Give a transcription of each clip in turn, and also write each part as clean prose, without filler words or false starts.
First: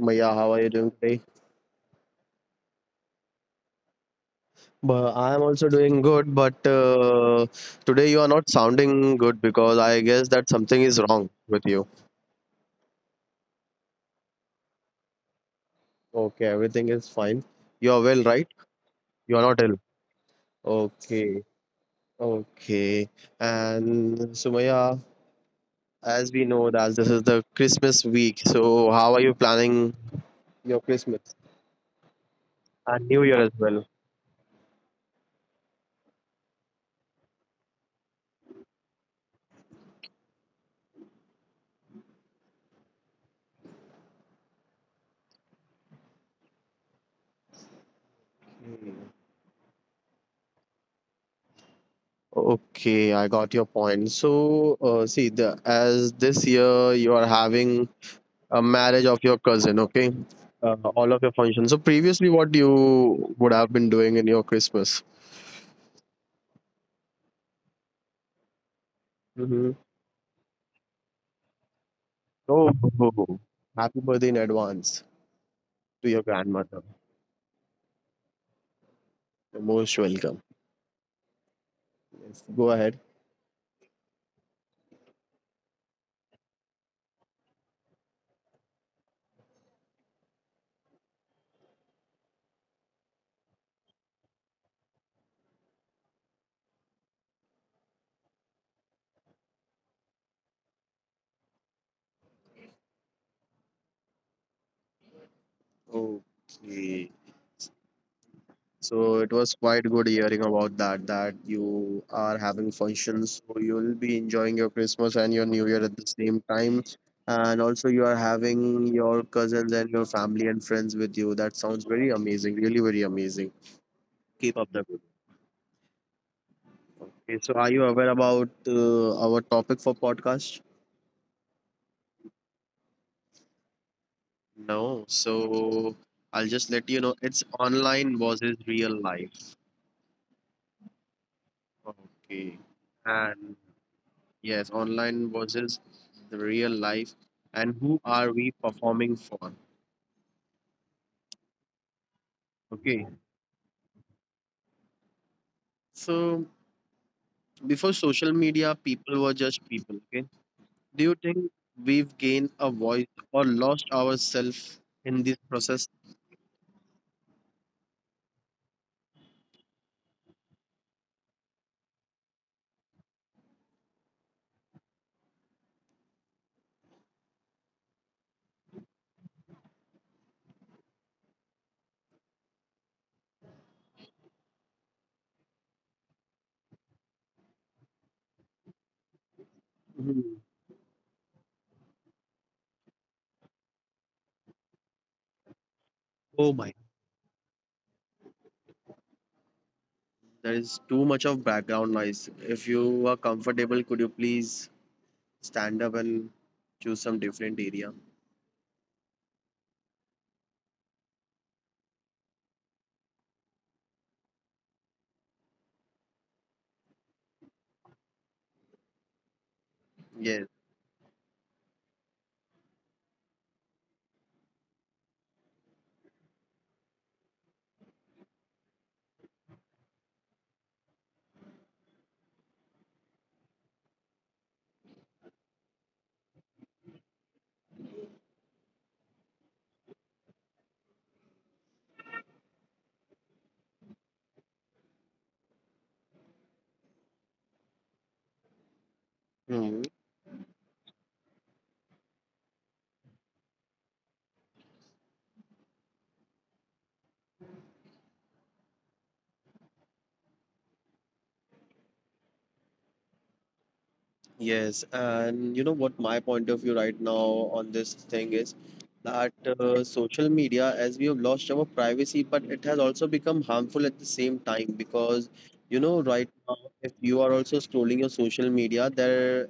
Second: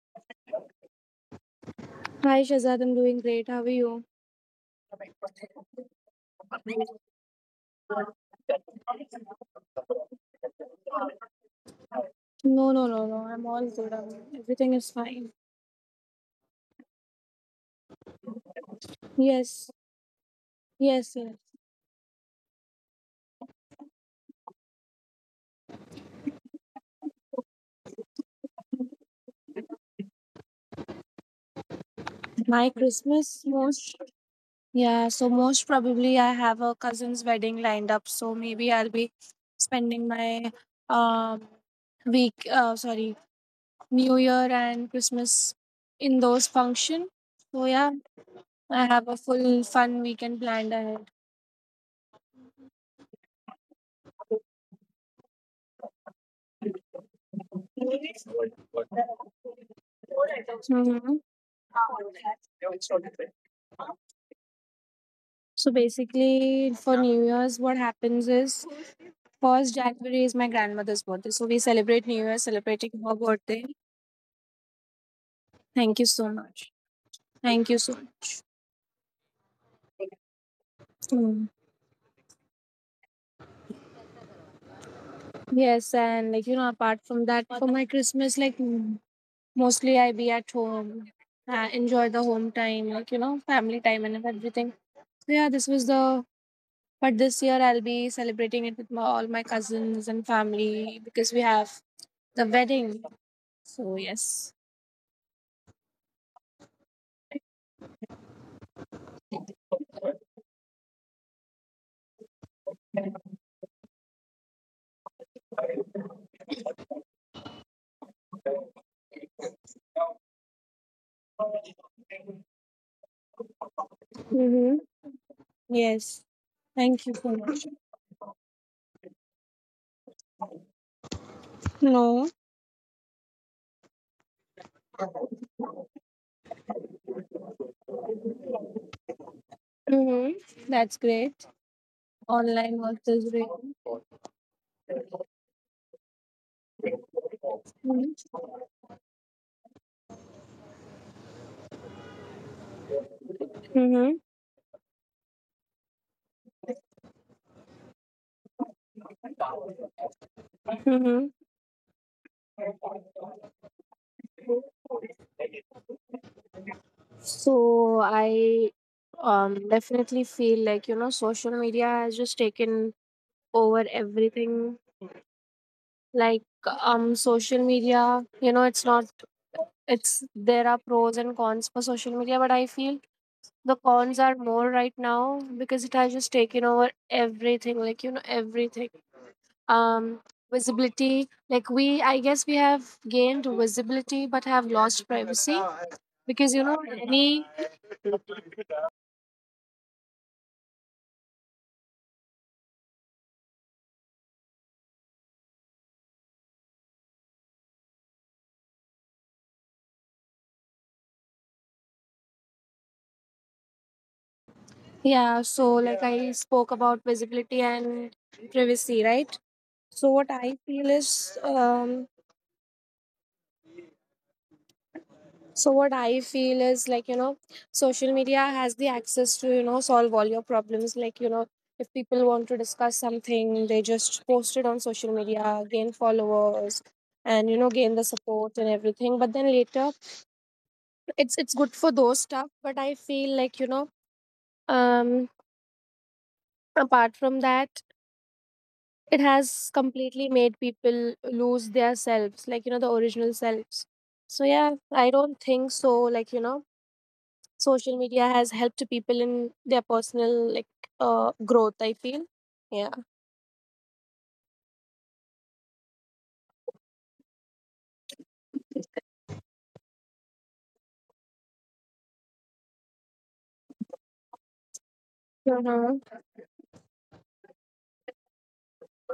Sumaya, how are you doing today? Hi Shazad, I'm doing great. How are you? But I'm also doing good, but today you are not sounding good because I guess that something is wrong with you. No, no, no, no. I'm all good. I'm- everything is fine. Okay, everything is fine. You are well, right? You are not Yes, ill. yes, yes. Okay, okay. And Sumaya, as we know that this is the Christmas week, so how are you planning your Christmas My and New Year Christmas as well? most. Yeah, so most probably I have a cousin's wedding lined up. So maybe I'll be spending my um week. Sorry, New Year and Christmas in those function. So yeah, I have a full fun weekend planned ahead. Okay, I got your point. So, see, the as this year you are having a marriage of your cousin, okay? All of Mhm. your functions. So previously, what you would have been doing in your Christmas? So basically, for New Year's, what happens is Mm-hmm. first January is my grandmother's birthday, so we celebrate New Year celebrating her Oh, birthday. happy birthday in advance Thank you to your so much. grandmother. Thank you so much. You're most welcome. Mm. Yes, go ahead. Yes, and apart from that, for my Christmas, mostly I be at home, enjoy the home time, family time and everything. So yeah, this was the. But this year I'll be celebrating it with my, all my cousins and family because we have the wedding. So yes. Okay. So it was quite good hearing about that, that you are having functions, so you'll be enjoying your Christmas and your New Year at the same time. And also you are having your cousins and your family and friends with you. That sounds very amazing, really very amazing. Keep up Mm-hmm. the good. Yes. Thank you so Okay, so much. are you aware about our topic for podcast? No. No, so I'll just let you know. It's online versus real life. Mm-hmm. That's great. Okay. Online versus And real. yes, online versus the real life, and who are we performing for? Okay, Mm-hmm. so before social media, people were just people. Okay, do you Mm-hmm. think we've gained a voice or lost ourselves in this process? So I definitely feel like social media has just taken over everything. Like social media, you know, it's not it's there are pros and cons for social media, but I feel the cons are more right now because it has just taken over everything, everything. um Mhm. Visibility, like we I guess we have gained visibility but have lost privacy Oh because you my, know any. there is too much of background noise. If you are comfortable, could you please stand up and choose some different area? Yeah, so like I spoke about visibility and privacy, right? so what Yes. i feel is um so what I feel is like social media has the access to, you know, solve all your problems. Like if people want to discuss something, they just post it on social media, gain followers, and you know, gain the support and everything. But then later, it's good for those stuff. But I feel like, you know, um apart from that, it Mhm. has completely made people lose their selves, like you know, the original selves. So yeah, I don't think so, like you know, social media has helped people in their personal like growth, I feel. Yeah. Yes, and you know what my point of view right now on this thing is that social media, as we have lost our privacy, but it has also become harmful at the same time because you know right Mm-hmm. now if you are also scrolling your social media, there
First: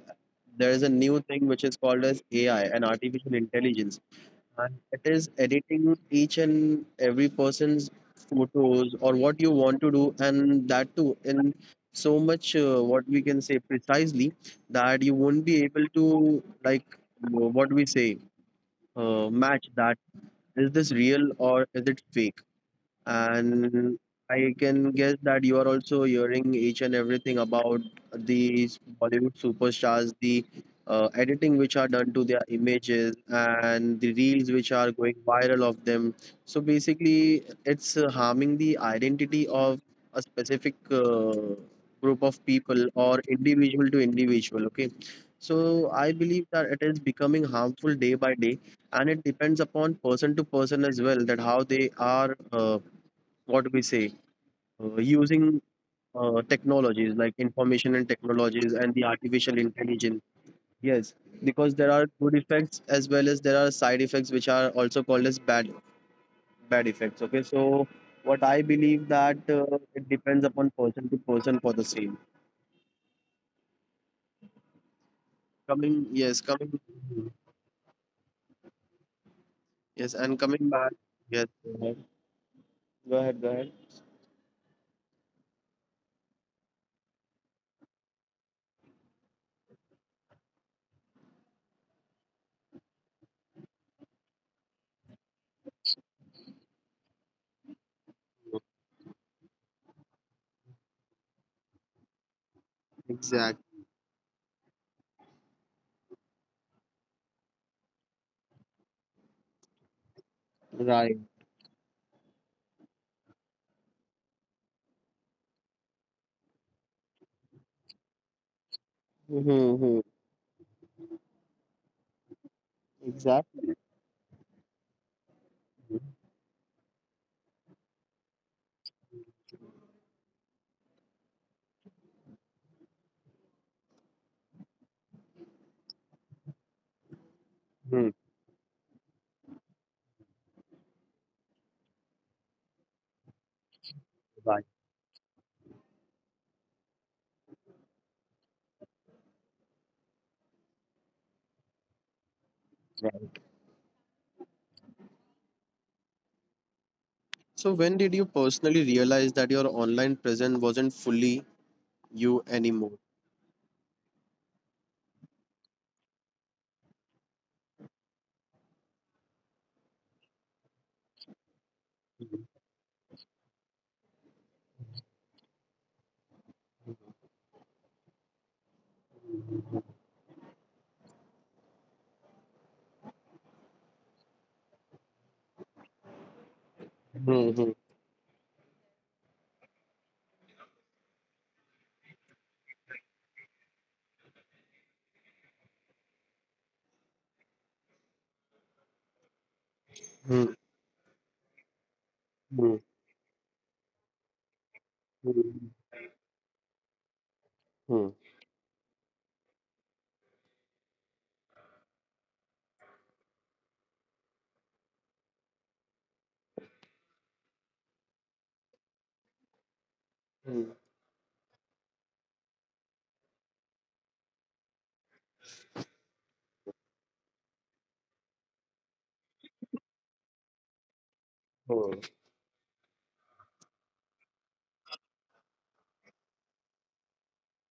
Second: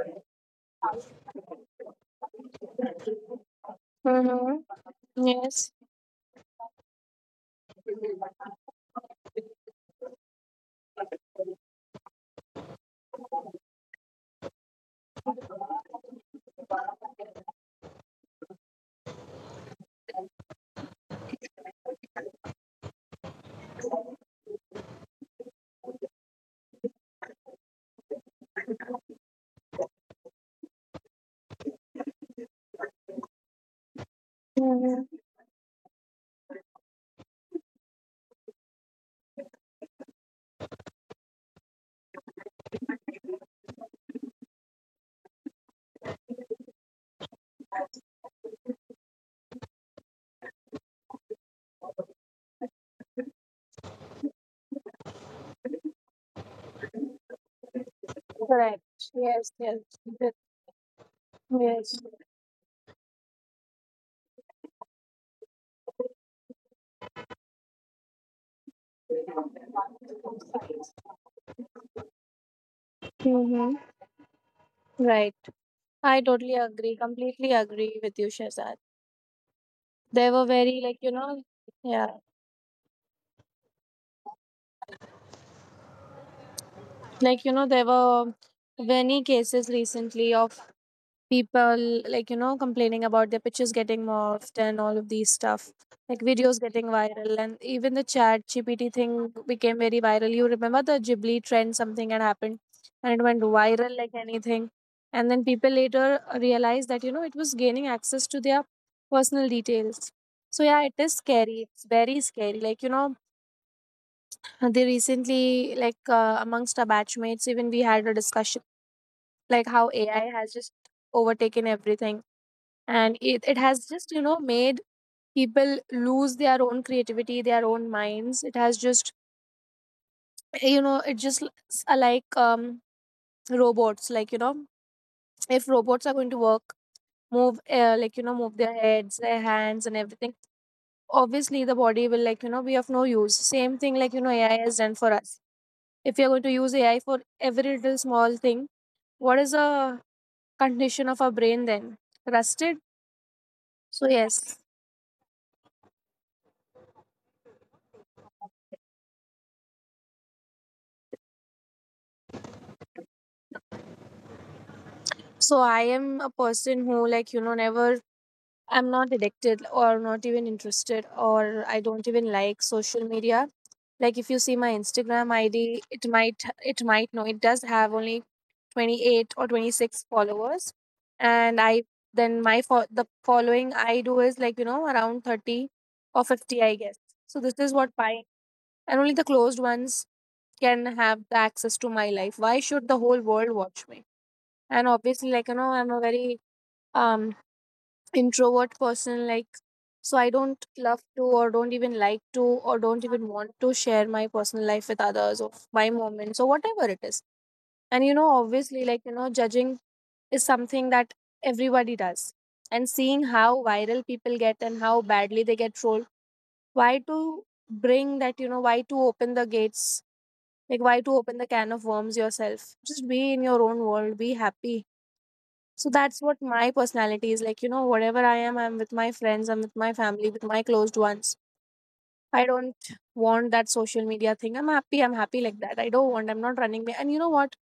there is a new thing which is called as AI and artificial intelligence, Mm-hmm. and it is Yes. editing each and every person's photos or what you want to do, and that too in so much what we can say precisely that you won't be able to like what we say match that. Is this real or is it fake? And I can guess that you are also hearing each and everything about these Bollywood superstars, the editing which are done to their images, and the reels which are going Mm-hmm. viral of them. So basically, it's harming the identity of a specific group of people or individual to individual. Okay. So I believe that it is becoming harmful day by day, and it depends upon person to person as well that how they are. What we say using technologies like information and technologies Correct. and the artificial Yes, yes. intelligence, yes, because there are Yes. good effects as well as there are side effects which are also called as bad effects, okay. So what I believe that it depends upon person to person for the same. Mm-hmm. Right. Coming I yes, totally coming agree, completely agree with you, Shaza. yes, and There were coming very, back like, you yes, know, go ahead, yeah, go ahead, go ahead. like, you know, there were many cases recently of people, like, you know, complaining about their pictures getting morphed and all of these stuff, like videos getting viral. And even the chat GPT thing became very viral. You remember the Ghibli trend, something had happened and it went Exact, viral like anything. And then people later realized that, you know, it was gaining access to their personal details. So yeah, it right. is scary. It's very scary. Like, you know, they recently, like amongst our batchmates, even we had a discussion like Mm-hmm. how AI has just overtaken everything, and it Exactly. has just, you know, made people lose their own creativity, their own minds. It has just, you know, it just robots, like you know, if robots are going to work, move Hmm. like you Right. know, move their heads, their hands, and everything. Obviously, the body will, like you know, be of no use. Same thing, like you know, AI Right. has done for us. If you are going to use AI for every little small thing, what is a condition of our brain then? Rusted? So, yes. So, when did you personally realize that your online presence wasn't fully you anymore? So, I am a person who, like, you know, never, I'm not addicted or not even interested or I don't even Mhm. like social media. Like, if you see my Instagram ID, no, it does have only 28 or 26 followers. And I, then my, fo- the following I do is like, you know, around 30 or 50, I guess. So, this is Mhm. what my, and only the closed ones can have the access to my life. Why should the whole world watch me? And obviously, like you know, I'm a very um introvert person. Like, so I Mhm. don't love to or don't even like to Mhm. or don't even want to share my personal life with others or Mhm. my moments or whatever it is. And you know, obviously, like you know, judging is something that everybody does. And seeing how viral people get and how badly they get trolled, why to bring that, you know, why to open the gates, Mhm. like, why to open the can of worms yourself? Just be in your own world, be happy. So that's what my personality is like. You know, whatever I am, I'm with my friends, I'm with my family, with my closed ones. Mhm. I don't want that social media thing. I'm happy like that. I don't want, I'm not running. And you know what?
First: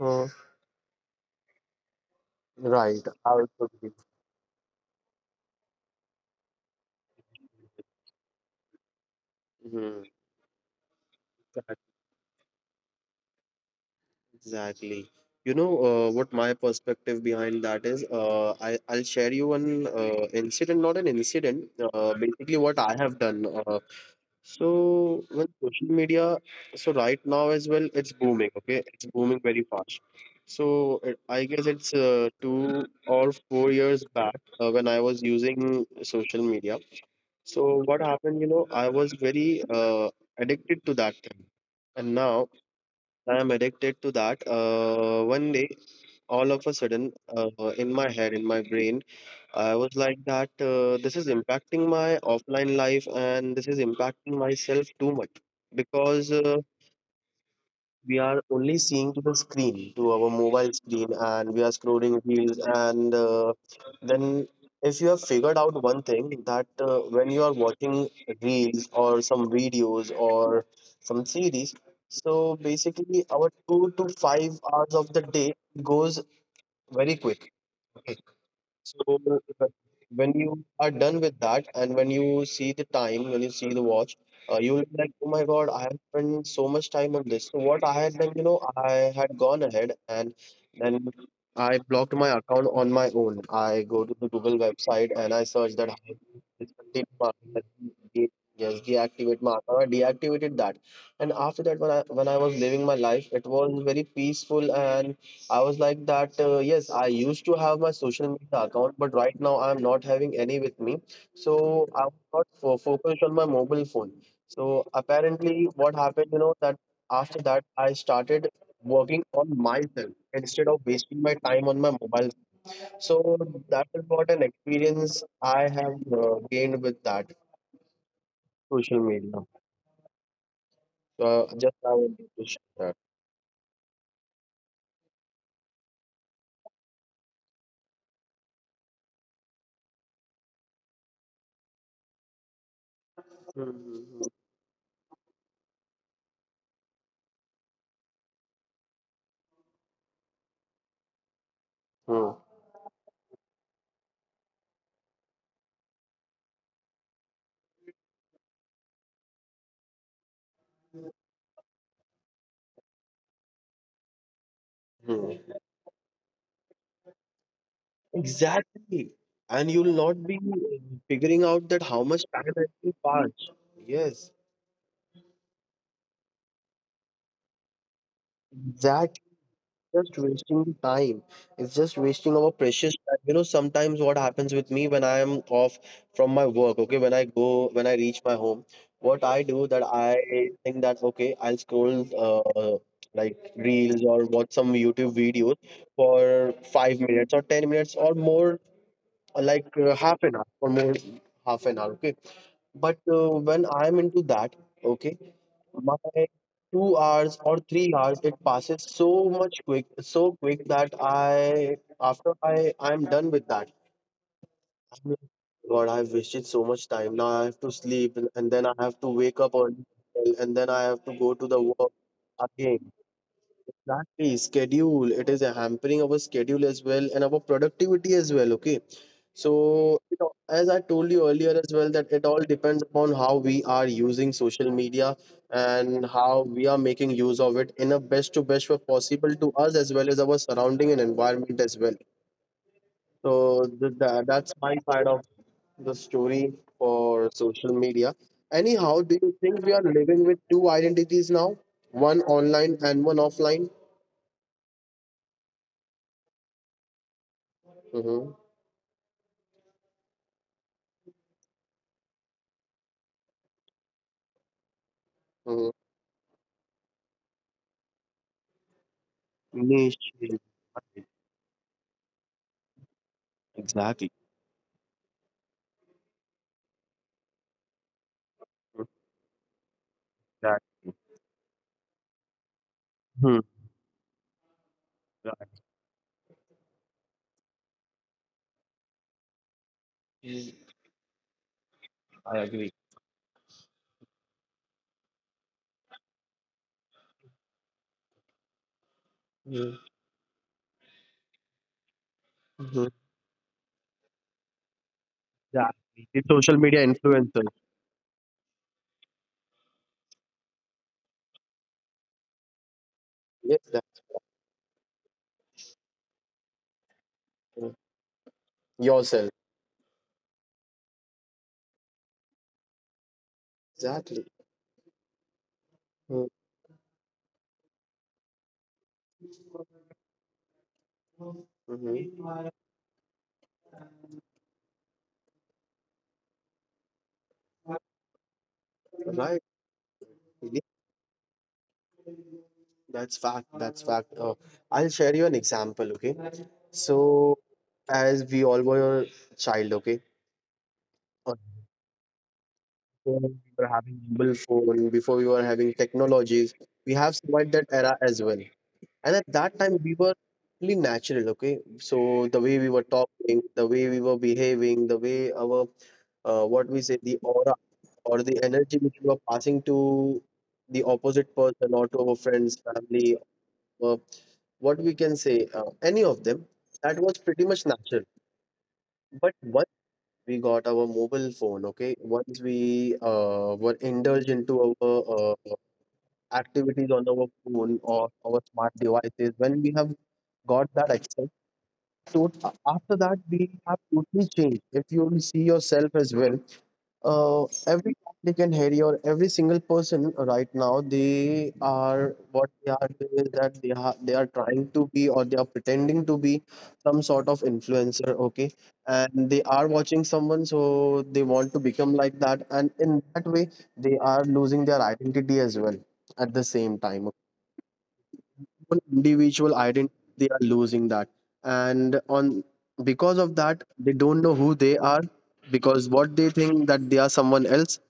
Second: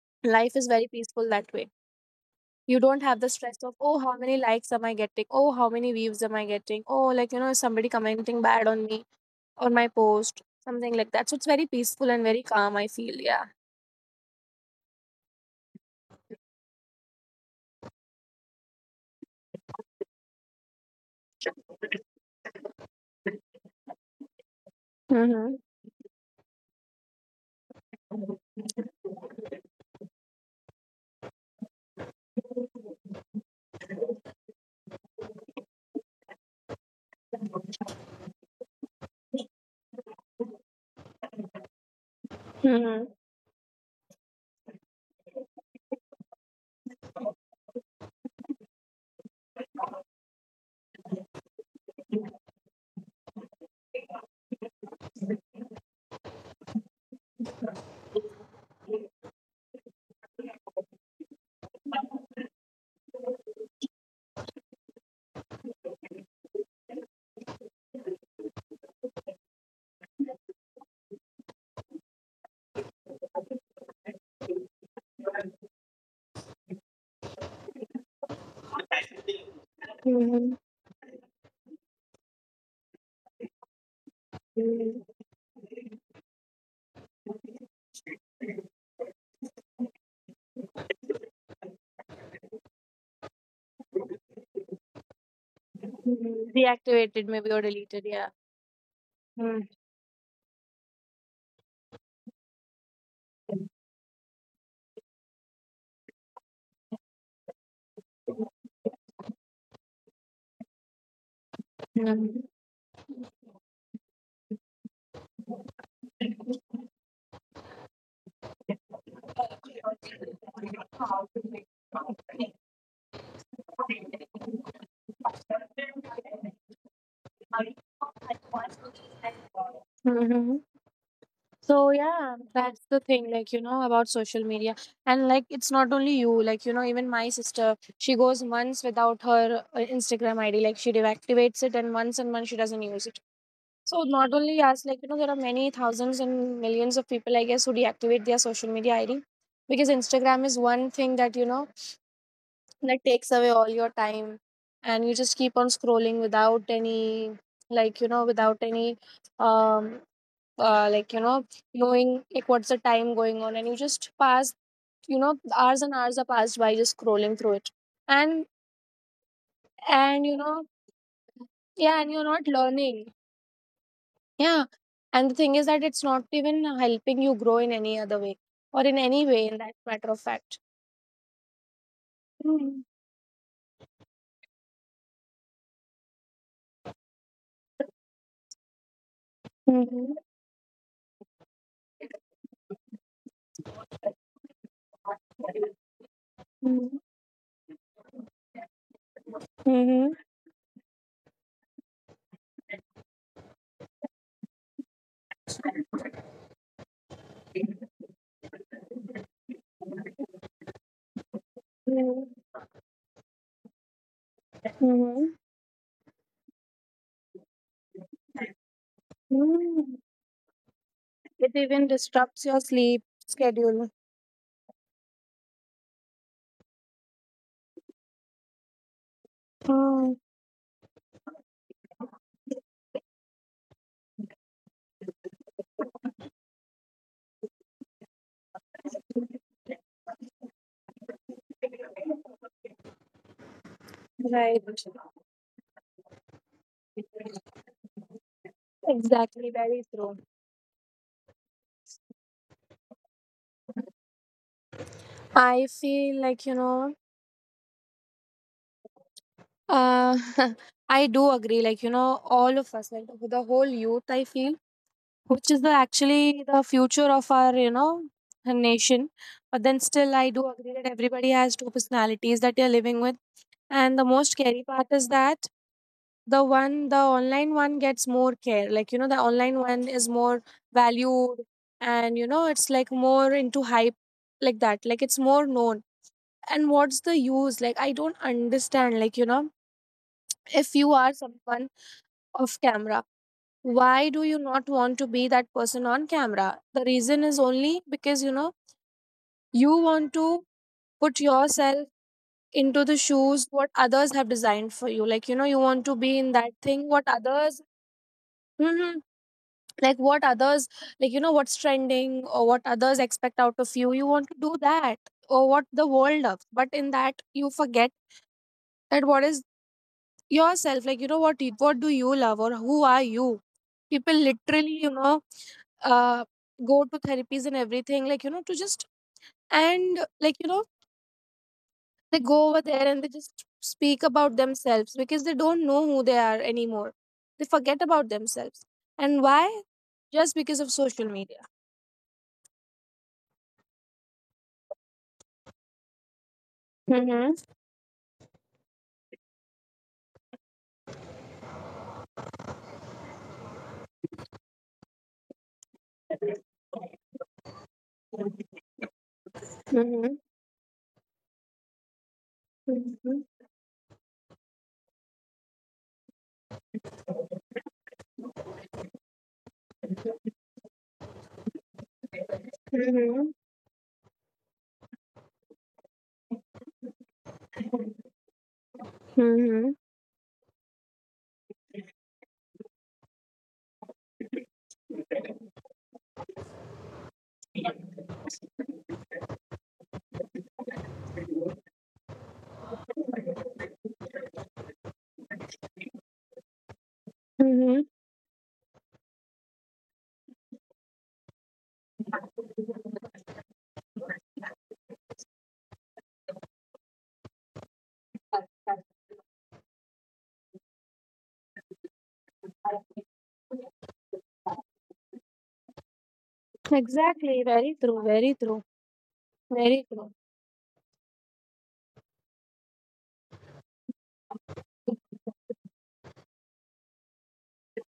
Uh, Life is very peaceful that way. You right. don't have the I stress also of, agree. oh, how many likes am I getting? Oh, how many views am I getting? Oh, like, you know, is somebody commenting bad on me on my Hmm. post, something like that. So it's very peaceful and very calm, I feel. Yeah. Exactly. You know what my perspective behind that is. I'll share you an incident, not an incident. Basically, what I have done. So well, Mm-hmm. social media. So right now as well, it's booming. Okay, it's booming very fast. So it, I guess it's two or four years back when I was using social media. So what happened? You know, I was very addicted to that thing, and now I am addicted to that. One day, all of a sudden, in my head, in my brain, I was like that this is impacting my offline life and this is impacting myself too much because we are only seeing to the screen, to our mobile screen, and we are scrolling reels. And then, if you have figured out one thing that when you are watching reels or some videos or some series, so basically our two to five hours of the day goes very quick. So uh, Mm-hmm. when you are done with that, and when you see the time, when you see the watch, you will be like, "Oh my God, I have spent so much time on this." So what I had done, you know, I had gone ahead and then I blocked my account on my own. I go to the Google website and I search that how to my Deactivated maybe or account, deleted, yeah. de- yes, deactivate my account. I deactivated that, and after that, when I was living my life, it was very peaceful and I was like that, yes, I used to have my social media account, but right now I'm not having any with me. So I'm not focused on my mobile phone. So apparently, what happened, you know, that after that, I started working on myself instead of wasting my time on my mobile. So that is what an experience I have gained with that social media. Mm-hmm. So So just I yeah, wanted that's to share the thing, that. like you know, about social media, and like it's not only you, like you know, even my sister, she goes months without her Instagram ID, like she deactivates it, and months she doesn't use it. So Hmm, not hmm, only hmm. us, like you know, there are many thousands and millions of people, I guess, who deactivate their social media ID because Instagram is one thing that you know, Hmm, that takes away all your time and you just keep on scrolling without any, like you know, without any um like you know, knowing like what's the time going on, and you just pass, you know, hmm. hours and hours are passed by just scrolling through it. And Exactly. And you'll not and be You know, figuring out that how yeah, and much you're time not actually learning. passed. Yes. Yeah, and the thing is that it's not even helping you grow in any other way or in Exactly. any way, in that matter Just of fact. wasting the time. It's just wasting our Mm-hmm. precious time. You know, sometimes what happens with me when I am off from my work, okay, when I go, when I reach my home, what I do that Mm-hmm. I think that, okay, I'll scroll like reels or watch some YouTube videos for five minutes or 10 minutes or more, Mm-hmm. half an hour or more, half an hour, okay. But when I'm into that, okay, my two hours or three hours, it passes so much quick, so quick that I, Mm-hmm. after I, I'm done with that. I'm like, God, I've wasted so much time. Now I have to sleep, and then I have to wake up early, Mm-hmm. and then I have to go It to the even work disrupts your again. sleep schedule. Exactly, schedule. It is hampering our schedule as well and our productivity as well. Okay, so, Hmm. you know, as I told you earlier as well, that it all depends upon how we are using social media and how we are making use of it in a best to best way possible to us as well as our surrounding and environment as well. So th- tha- Right. that's my side of the story for social media. Anyhow, do Exactly. you think Very we are true. living with two identities now? One online and one offline? I feel like, you know, Mm-hmm. uh, I do agree. Like, you know, all of us, like the whole youth, I feel, which is the Mm-hmm. actually the future of our, you know, nation. But then still, Niche. I do agree that everybody has two personalities that they're living with. And the Exactly. most scary part is that the online one gets more care. Like, you know, the online one is more Exactly. valued and, you know, it's like more Hmm. into hype like that. Like, it's more known. And what's the use? Like, I don't understand. Like, you know, Right. if you are someone I off agree. camera, why do you not want to be that person on camera? The reason is only because, you know, you want to put yourself into the Mm-hmm. shoes what others have designed for you, like you know, you want to be Exactly. in The that social thing media what others, influencers. hmm, like what others, like you know, what's trending or what others expect out Yes, of you, you want to do that or what the world loves. But in that you that forget that, what yourself. is yourself, like you know, what you- what do you love or who are you? People Exactly. literally, you know, uh go to therapies and everything, like you know, to just, and like you know, they Mm-hmm. go over there and they just speak about themselves because they don't know who they are anymore. They forget about themselves. And Right. why? Just because Yeah, of social media. that's fact. That's fact. I'll share you an example. Okay. Mm-hmm. So, as we all were child. Okay. Uh, before we were having mobile phone. Before we were having technologies. We have survived that era as well. And at that time, we were Mm-hmm. really natural. Okay. So the way we were talking, the way we were behaving, the way our what we say the aura or the energy which you are passing to the opposite person or to our friends family Mm-hmm. uh, what we can say any of them, that was pretty much natural. But once Mm-hmm. we got our mobile phone, okay, once we were indulged into our uh, activities on our phone or our smart devices, when we have got that access. So after that we have totally changed. If you will see yourself as well, Mm-hmm. every applicant here or every single person right now, they are what they are doing is that they are trying to be or they are pretending to be some sort of influencer, okay, and they are watching someone, so they want to become like that, and in that way they are losing their identity as well at the same time. Exactly. Very true. Very true. One individual Very identity, true. they are losing that, and on because of that they don't know who they are, because what they think that they are someone else,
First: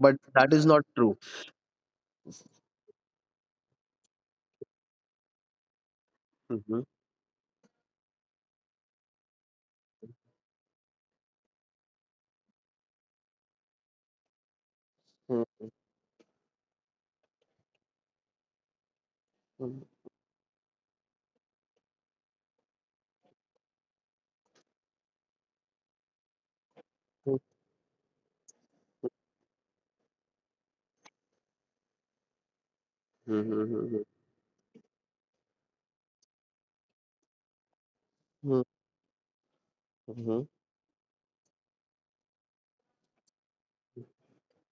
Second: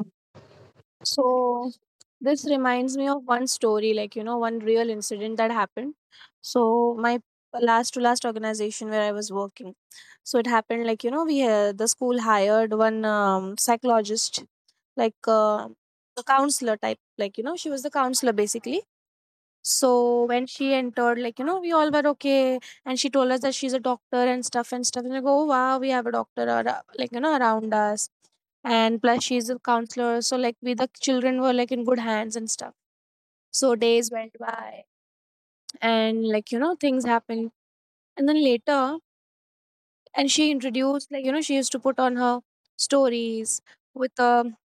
but that is not true. So this reminds me of one story, like you know, one real incident that happened. Mhm, So my last to last organization where I was working. So it happened, like you know, we had, the school hired one psychologist, like mhm, a counselor type, like you know, she was the counselor basically. mhm, So when she entered, we all were okay, and she told us that she's a doctor and stuff and stuff, and I go, oh, wow, we have a doctor around US, and plus she's a counselor, so like we the children were like in good hands and stuff. mhm, mhm, So mhm, days went by, and things happened, and then later, mhm, and mhm, she introduced, she used to put on her stories with um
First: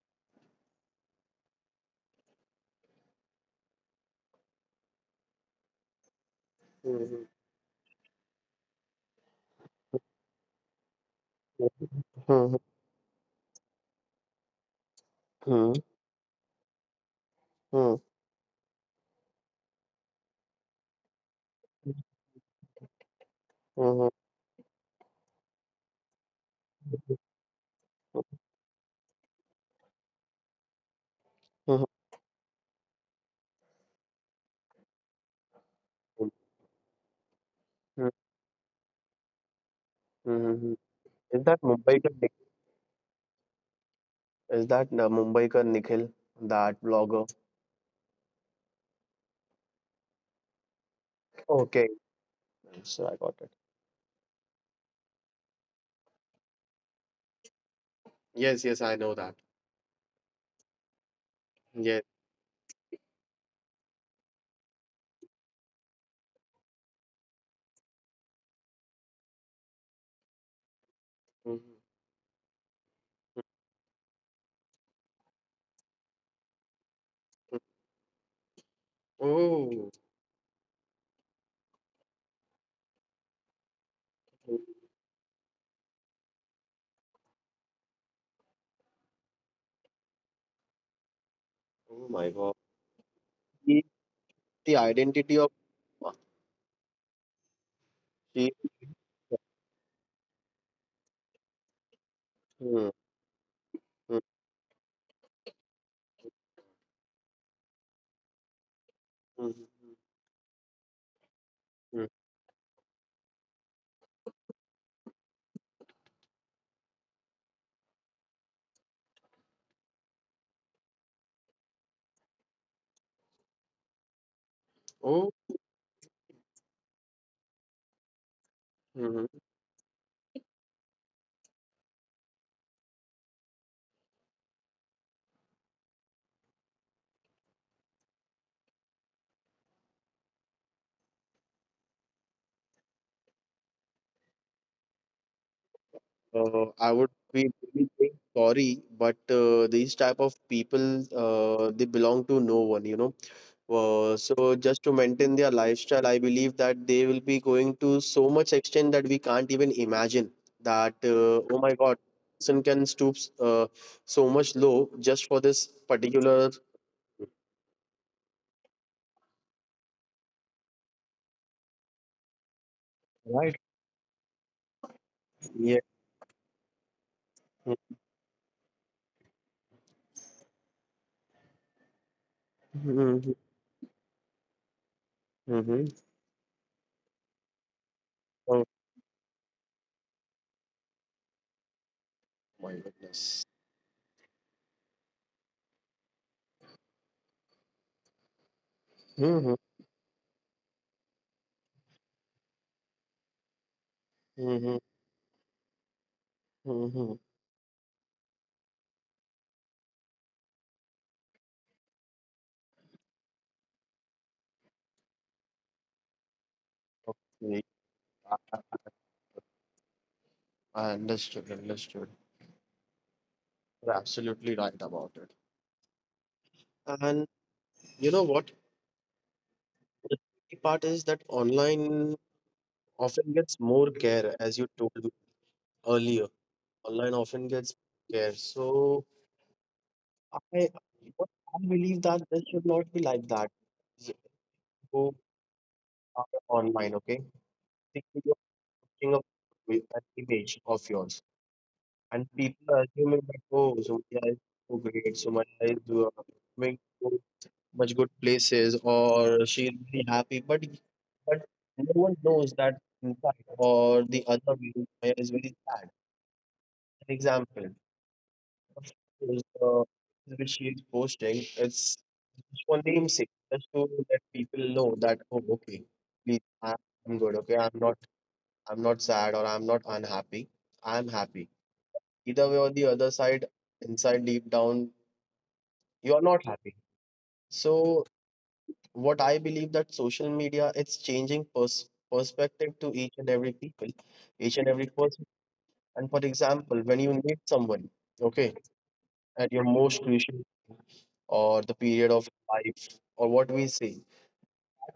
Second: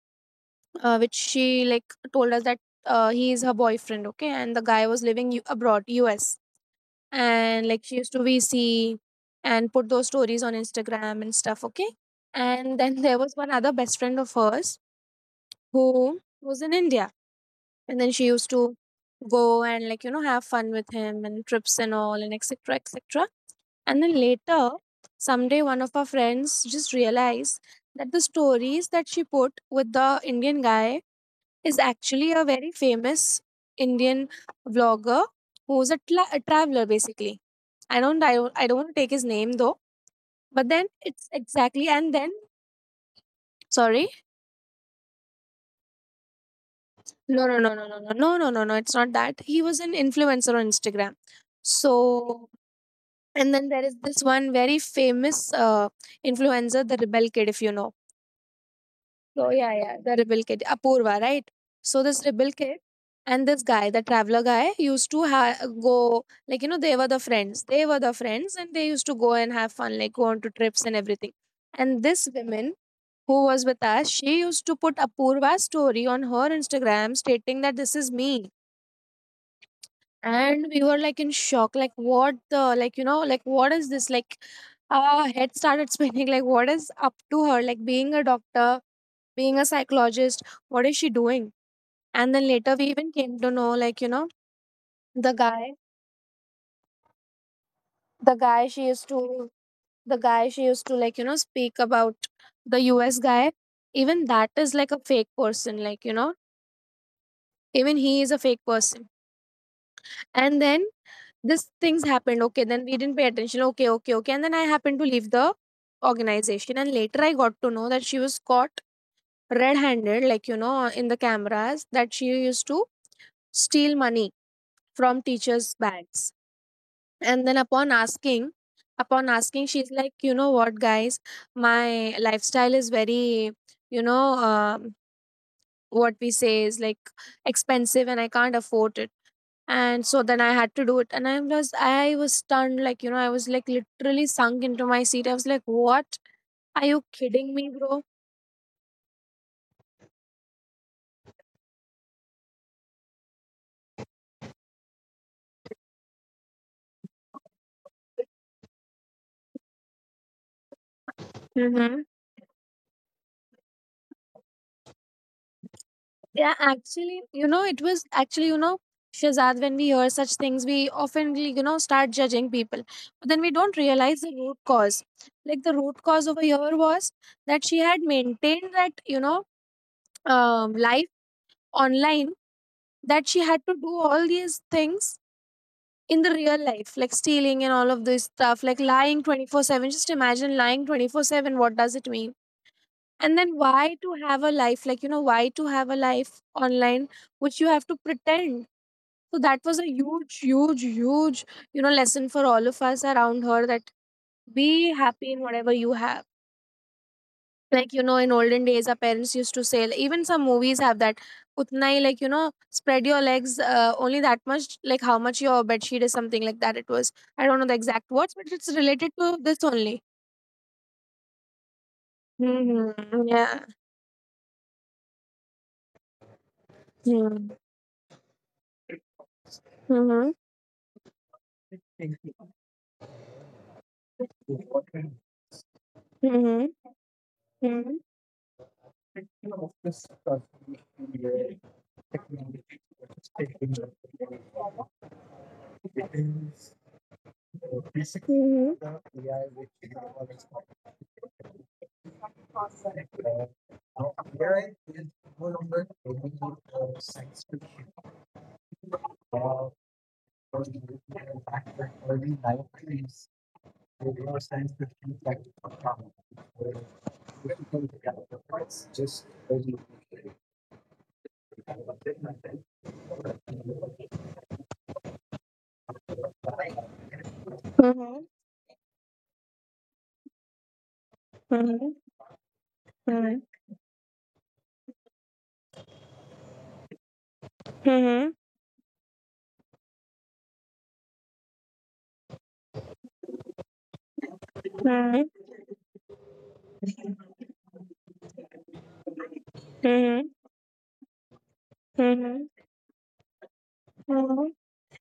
uh, which she told us that he is her boyfriend, okay, and the guy was living abroad US. mhm, mhm, And she used to VC and put those stories on Instagram and stuff, okay, mhm, and then there was one other best friend of hers who was in India. And then she used to go and have fun with him and trips and all, and etc, etc. And then mhm, later, someday, one of our friends just realized that the stories that she put with the Indian guy is mhm, actually a very famous Indian vlogger who's a, a traveler basically. I don't want to take his name though. But mhm, then mhm. it's Is that exactly, and Mumbai ka then, Nikhil? sorry, Is that Mumbai ka Nikhil, that no, blogger? no, no, no, no, no, no, no, no, no, it's not that, he was an influencer on Instagram, so. Okay, so I And got then it. there is this one very famous influencer, the Rebel Kid, if you know. Yes, yes, I know So that. yeah, yeah, the Rebel Kid, Apurva, right? So this Yes. Rebel Kid and this guy, the traveler guy, go, they were the friends, and they used to go and have fun, like go on to trips and everything. And Mhm. this woman who was with us, she used to put Apurva's story on her Instagram, stating that this is me. Oh, And we were like in shock, like what the, like what is this, like our head started spinning, like what is up to her, like being a doctor, being a psychologist, what is she doing. And oh then my later we God. even came to know, He- the the identity guy of the guy she. she used to the guy she used to speak about, the Mhm, US guy, even mhm, that is like a fake person, even he is a fake person. mhm, And then this things mhm. happened. Okay, then we didn't pay attention. Okay, okay, okay. And then I happened to leave the organization. And later I got to know that she was caught red handed, like, in the cameras, that she used to steal money from Oh. teachers' bags. And then upon asking, she's like, you know what, guys, my lifestyle is very, you know, what we say is like expensive, and I can't afford it. And so then I had to do it. And I was stunned, like I was like literally sunk into my seat, I was like, what, are I you would be kidding me, really bro? saying sorry, but these type of people they belong to no one, you know. So just to maintain their lifestyle, I believe that they will be going to so much extent that we can't even imagine. That oh my Mm-hmm. God, person can stoop so much low just for this particular. Yeah, actually, you know, it was actually, you know, Shazad, when we hear such things, we often, you know, start judging people, but then we Right. don't realize the root cause. Like, the Yeah. root cause over here was that she had maintained that, you know, life online, that she Mm-hmm. had to do all these things Mm-hmm. in the real life, like stealing and all of this stuff, like Oh lying 24/7. Just imagine lying 24/7. What does it mean? my And then, goodness. why to have a life, like, you know, why to have a life online which you have to pretend? So that Mm-hmm. was a huge, huge, huge, you know, lesson for all of us around her, that be Mm-hmm. happy in whatever you have, Mm-hmm. like in olden days our parents used to say, like, even some movies have that, utna hi, like spread your legs, only that much, like how much your bed sheet is, something like that, it was, I don't know the Okay. exact words, but it's I related to this only. I understood. Understood. Mm-hmm. Yeah. You're absolutely right about it. And Mm-hmm. you know what? Mm-hmm. The tricky part is that online often gets more care, as you told me Mm-hmm. earlier. Mm-hmm. Online often Mm-hmm. gets care. So I, what I believe that this should not be like that. Z- Who are online, okay? Think you're putting up with an image of yours, and people are assuming that oh, Zomato is so great, Zomato is doing so much good places or she's very happy, but no one knows that inside or the other way is very sad, an example of course, uh, which she is posting. It's just for namesake, just to let people know that oh, okay, please I- I'm good, okay, I'm not, I'm not sad or I'm not unhappy, I'm happy Mm-hmm. either way. Or the other side, inside deep down, you're not happy. So what I believe, that social media, it's changing perspective to each and every people, each and every person. And for example, when you meet someone, okay, at your most Mm-hmm. crucial or the period of Mm-hmm. life, or what we say,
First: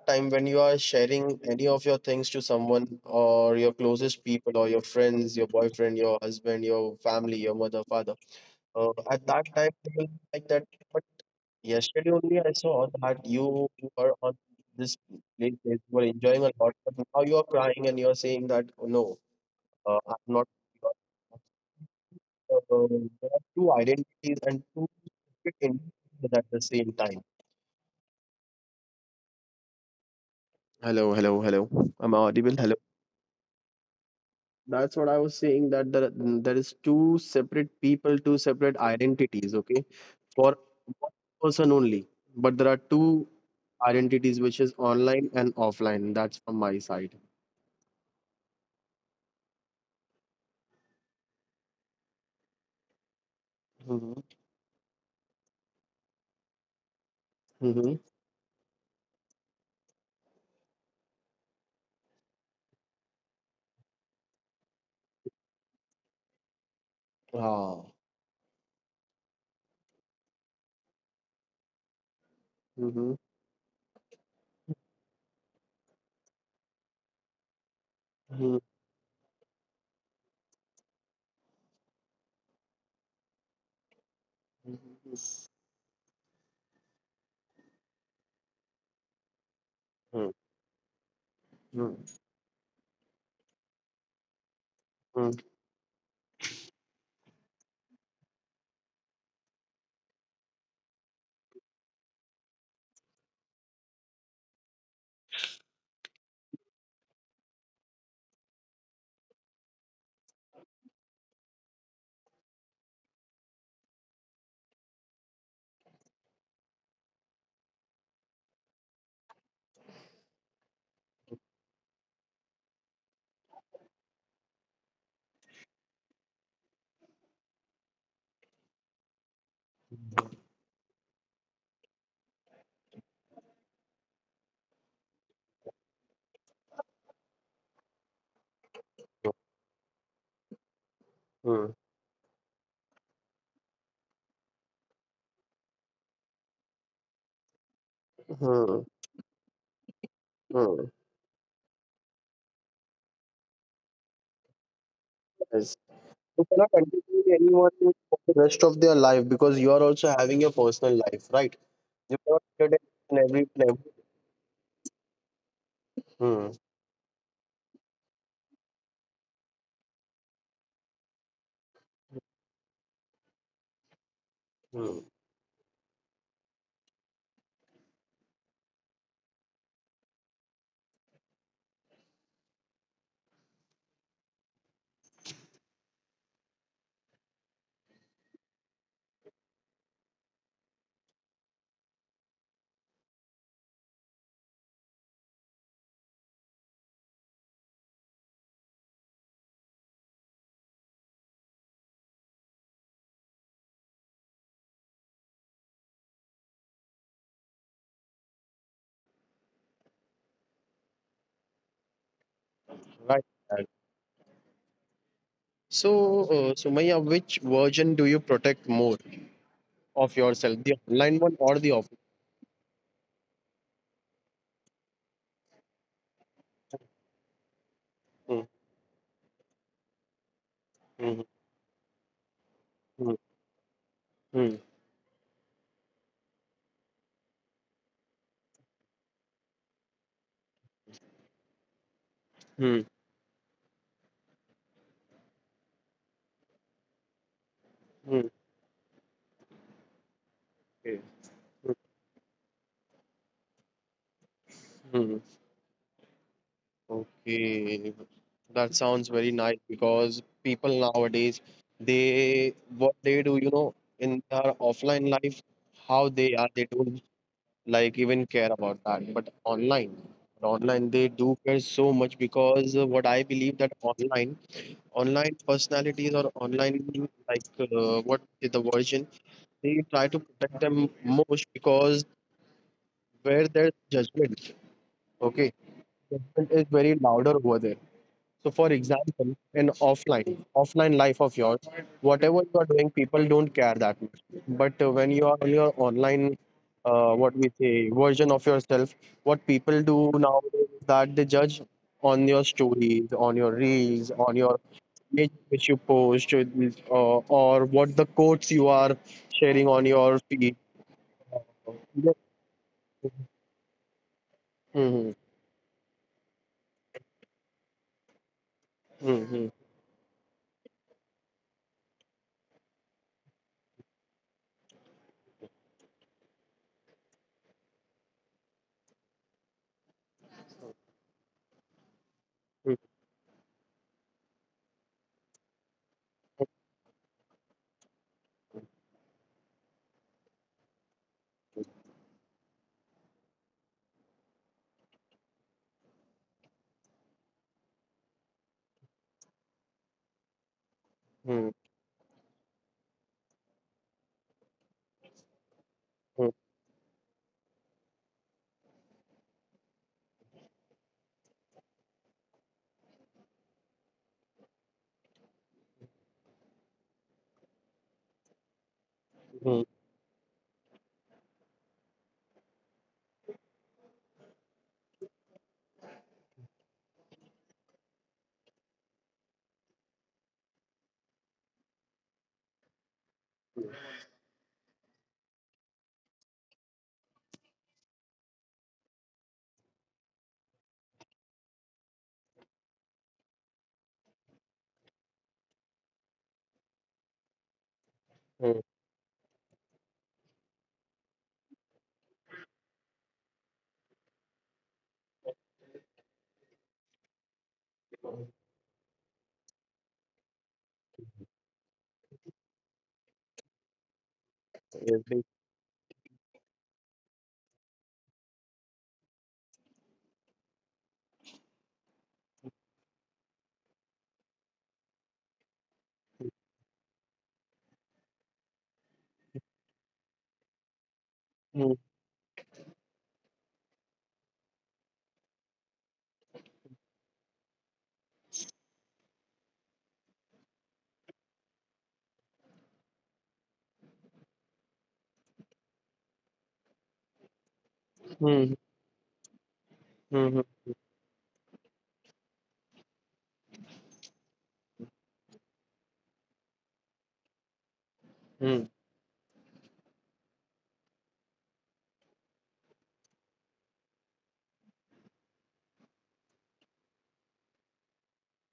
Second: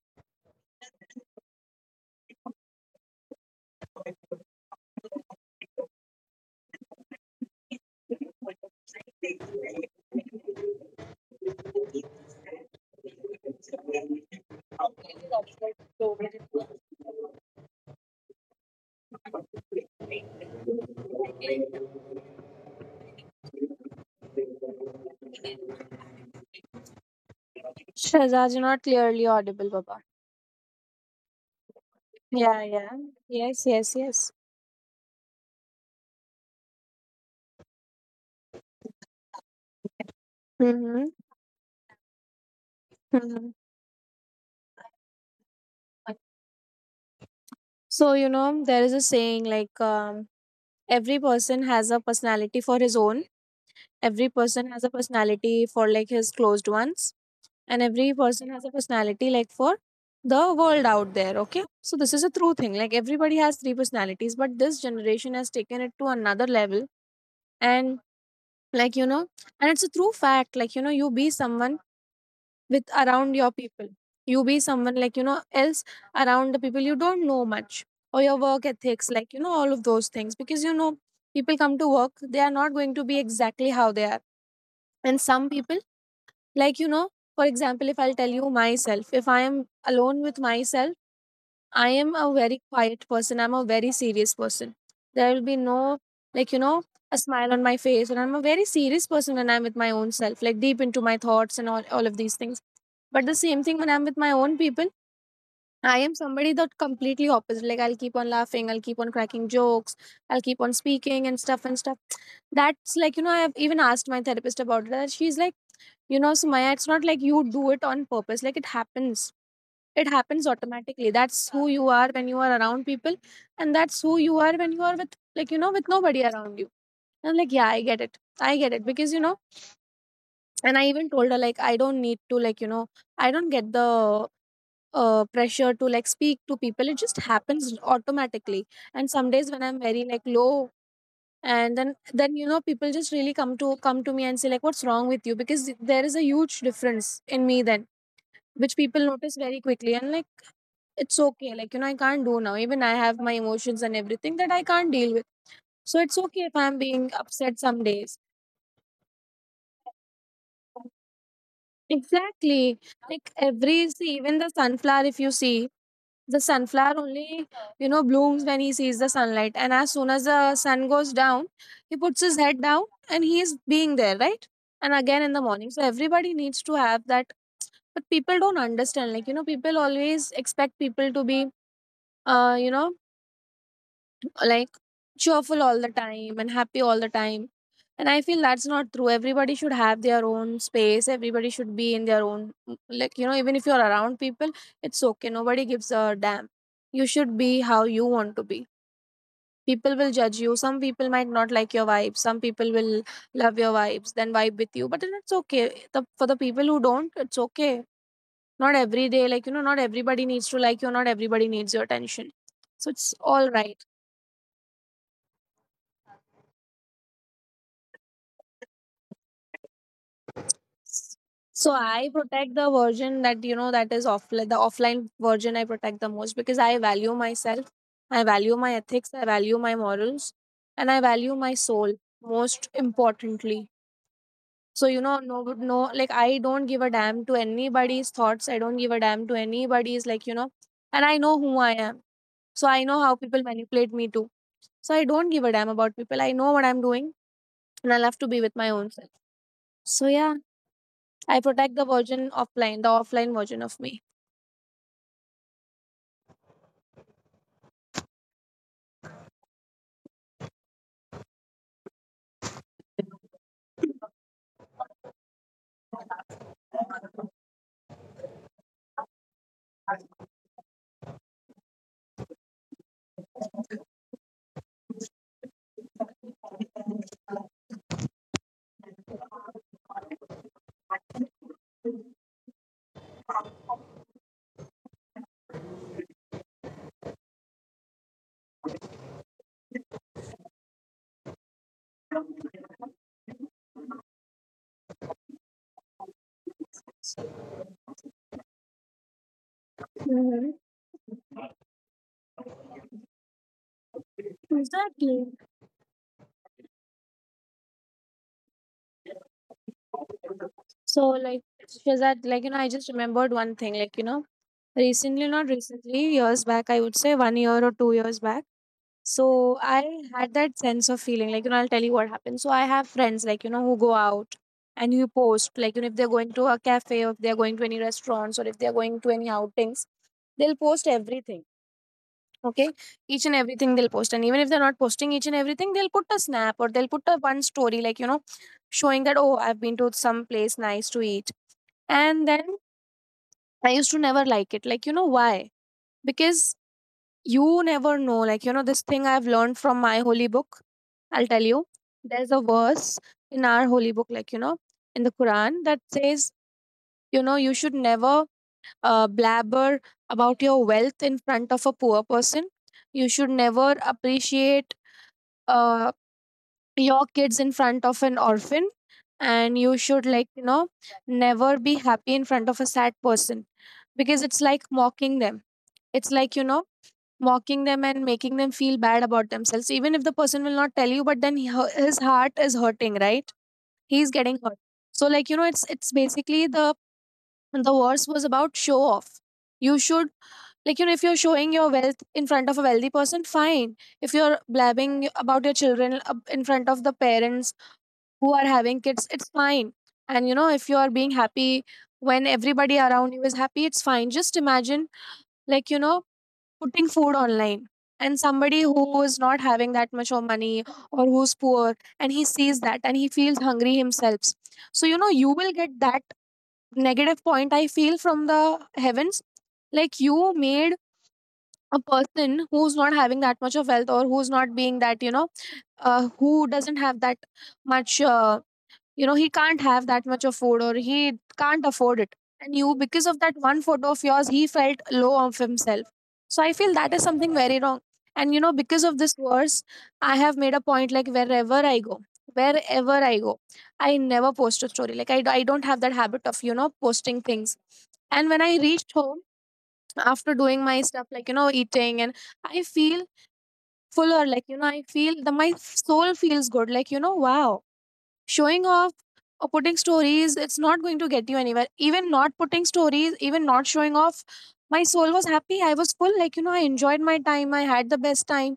time when you are sharing any of your things to someone or your closest people or your friends, your boyfriend, your husband, your family, your mother, father, at that time they will like that. But yesterday only I saw that you were on this place that you were enjoying a lot, but now you are crying and you are saying that "Oh, no, I'm not." There are two identities and two different individuals at the same time. Shazaj, you're not clearly audible, Baba. Hello, hello, hello. Am I audible? Yeah, Hello. yeah. Yes, yes, yes. That's what I was saying, that there is two separate people, two separate identities. Okay, for one Mm-hmm. person only, but there are two Hmm. identities, which is online and offline. That's from my side. So, you know, there is a saying, like, every person has a personality for his own, every person has a personality for like his closed ones, and Mhm. every person has a personality like for the world out there. Okay. So, this is a true thing. Like, everybody has three personalities, but this generation has taken it to another level. Oh. And, like, you know, and it's a true fact. Like, you know, you be someone with Mhm. around your people. You be someone, like, you know, else, around the people you don't know much, or your Mhm. work ethics, like, you know, all of those things. Because, you know, people come to work, they are not going to be exactly how they are. Mhm. And some people, like, you know, for example, if I'll tell you myself, if I am alone Mhm. with myself, I am Mhm. a very quiet person. I'm a very serious person. There Mhm. will be no, like, you know, a smile on my face. And I'm a very serious person when I'm with my own self, like deep into my thoughts and all of these things. But the same thing when I'm with my own people, I am somebody that completely opposite. Like, I'll keep on laughing, I'll keep on cracking jokes, I'll keep on speaking and stuff and stuff. That's like, you know, I have even asked my therapist about it. And she's like, you know, Sumaya, it's not like you do it on purpose, like, it happens automatically. That's who you are when you are around people, and that's who you are when you are with, like, you know, with nobody around you. And I'm like, yeah, I get it, I get it, because you know. And I even told her, like, I don't need to, like, you know, I don't get the pressure to like speak to people, it just happens automatically. And some days when I'm very like low, and then you know people just really come to me and say, like, what's wrong with you, because there is a huge difference in me then, which Mhm. people notice very quickly. And, like, Mhm. it's okay. Like, you know, I can't do now. Even I have my emotions and everything that I can't deal with. Yes. So it's okay if You I'm cannot being entertain upset some anyone days. for the rest of their life because you are also having your personal life, right? You cannot Exactly. entertain Like every. every, see, even the sunflower, if you see, the Hmm. sunflower only, you know, blooms when he sees the sunlight. And as soon as the sun goes down, he puts his head down and he is being there, right? And Hmm. again in the morning. So everybody needs to have that. But people don't understand. Like, you know, people always expect people to be, you know, like cheerful all the time and happy all the time. And I feel that's not true. Everybody should have their own space. Everybody should be in their own, like, you know, even if you're around people, it's okay. Nobody gives a damn. You should be how you want to be. People will judge you. Some people might not like your vibes. Some people will love your vibes, then vibe with you. But then it's okay. The, for the people who don't, it's okay. Not every day, like, you know, not everybody needs to like you. Not everybody needs your attention. So it's Right. all Right. right. So, Sumaya, which version do you protect more of yourself, the online one or So the offline? I protect the version that, you know, that is offline. The offline version I protect the most because I value myself, I Hmm. value my ethics, I value my morals, and I Hmm. value my soul most Hmm. importantly. Hmm. So, you know, no, no, like I don't give a damn to anybody's thoughts. I don't give a damn to anybody's, like, you know, and I know who I am. So I Hmm. know how people manipulate me too. So I don't give a damn about people. I know what I'm doing, and I love to Hmm. be with my own self. So yeah. Okay. I protect the version offline, the offline version of me. Hmm. Okay, that sounds very nice because people nowadays, they, what they do, you know, in their offline life, how they are, they don't like even care about that. But online, online they do care so much because what I believe that online, online personalities or online like what is the version, they try to protect them most because where there's judgment, okay, judgment is very louder over there. So, for example, in offline, offline life of yours, whatever you are doing, people don't care that much. But when you are on your online, what we say, version of yourself, what people do Mm-hmm. now is that they judge on your stories, on your reels, on your Exactly. image which you post, or what the quotes you are sharing on your feed. So, like, Shazad, like, you know, I just remembered one thing. Like, you know, Mhm, recently, not recently, years back, I would say one year or 2 years back. mhm, So I had that sense of feeling. Like, you know, I'll tell you what happened. So I have friends, like, you know, who go out and who post, like, you know, if they're going to a cafe or if they're going to any restaurants or if they're going to any outings, they'll post everything. Okay, mhm, each and everything they'll post. And even if they're not posting each and everything, they'll put a snap or they'll put a one story, like, you know, showing that, oh, I've been to some place nice to eat. And then I used to never like it, like, you know, why? Because you never know. Like, you know, this thing I've learned from my holy book, I'll tell mhm, you. There's a verse in our holy book, like, you know, in the Quran, that says, you know, you should never, blabber about your wealth in front of a poor person. You should never appreciate, uh, your kids in front of an orphan. And mhm, you should, like, you know, never be happy in front of a sad person, because it's like mocking them. It's like, you know, mocking them and making them feel bad about themselves. Even if the person will not tell you, but then he, his heart is hurting, right? He's getting hurt. So, like, you know, it's basically the, verse was about show off. You should, like, you know, if you're showing your wealth in front of a wealthy person, fine. If you're blabbing about your children, in front of the parents who are mhm. having kids, it's fine. And, you know, if you are being happy when everybody around you is happy, it's fine. Just imagine, like, you know, putting food online and somebody who is not having that much of money or who's poor, and he sees that and he feels hungry himself. So, you Yes, know, you yes. will get that negative point, I feel, from the heavens. Like, you made a person who's not having that much of wealth, or who's not being that, you know, who doesn't have that much, you know, he can't have that much of food, or he can't Mhm, afford it. And you, because of that one photo of yours, he felt low of himself. So I feel that is something very wrong. And, you know, because of this verse, I have made a point, like wherever I go, wherever i go I never post a story. Like, I don't have that habit of, you know, posting things. And when mhm, I reached home, after mhm, doing my stuff, like, you know, eating and, I feel fuller. Like, you know, I feel, the, my soul feels good. Like, you know, wow, showing mhm. off or putting stories, it's not going to get you anywhere. Even not putting stories, even not showing off, my soul was happy, I was full, like, you know, I enjoyed my time, I had the best time.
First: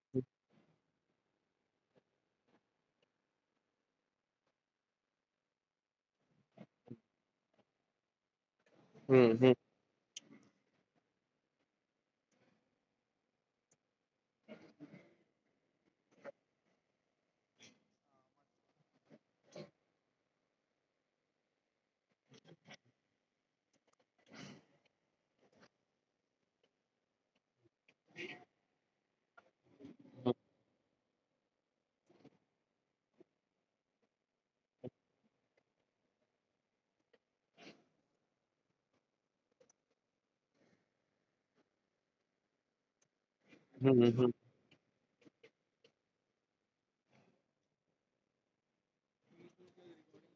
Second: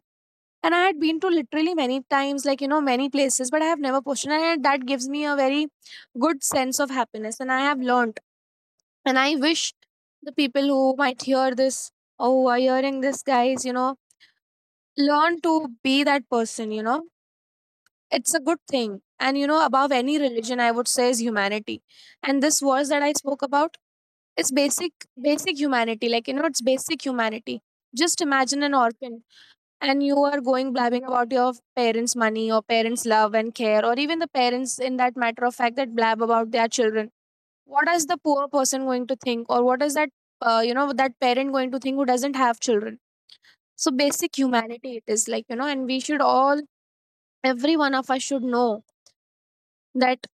And I had been to literally many times, like, you know, many places, but I have never posted. And that gives me a very good sense of happiness. And I have learned, and Mhm, I mhm, wish the people who might hear this, or who are hearing this, guys, you know, learn to be that person, you know. It's a good thing. And, you know, above any religion, I would say is humanity. And this verse that I spoke about, it's basic, basic humanity. Like, you know, it's basic humanity. Just imagine an orphan, and you mhm. are going blabbing about your parents' money or parents' love and care, or even the parents, in that matter of fact, that blab about their children, what is the poor person going to think, or what is that, you know, that parent going to think who doesn't have children? Hmm. So Hmm. basic humanity it is, like, you know. And we should all, every one of us, should know that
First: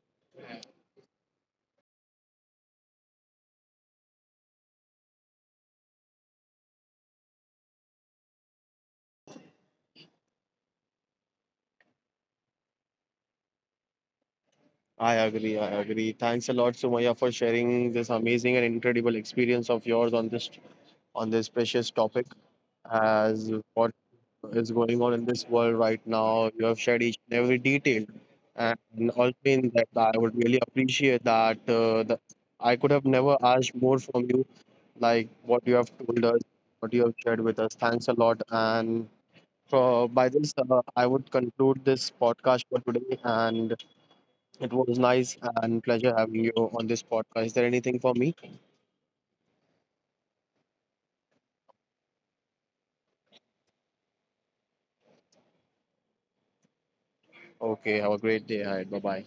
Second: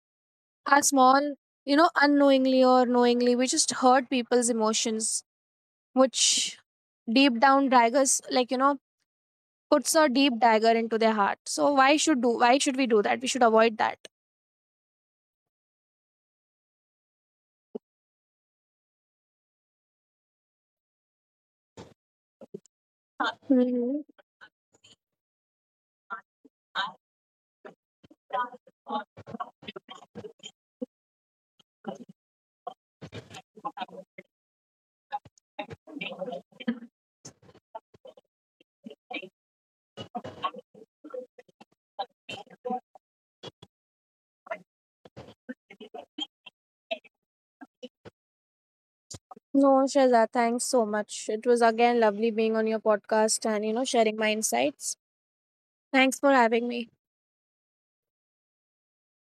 our small, you know, unknowingly or knowingly, we just hurt people's emotions, which deep down daggers, like, you know, puts a deep dagger into their heart. So why should we do that? We should avoid that. I agree. I agree. Thanks a lot, Sumaya, for sharing this amazing and incredible experience of yours on this, on this precious topic. As what Mhm. is going on in this world right now, you have shared each and every detail, and also in that, I would really appreciate that. I could have never asked more from you, like what you have told us, what you have shared with us. Thanks a lot, and. So by this, I would conclude this podcast for today, and it was nice and pleasure having you on this podcast. Is there anything for me? No, Shaza, thanks so much, it was again lovely being on your podcast, and, you know, sharing my insights. Thanks for having me. Okay, have a great day ahead. Bye bye.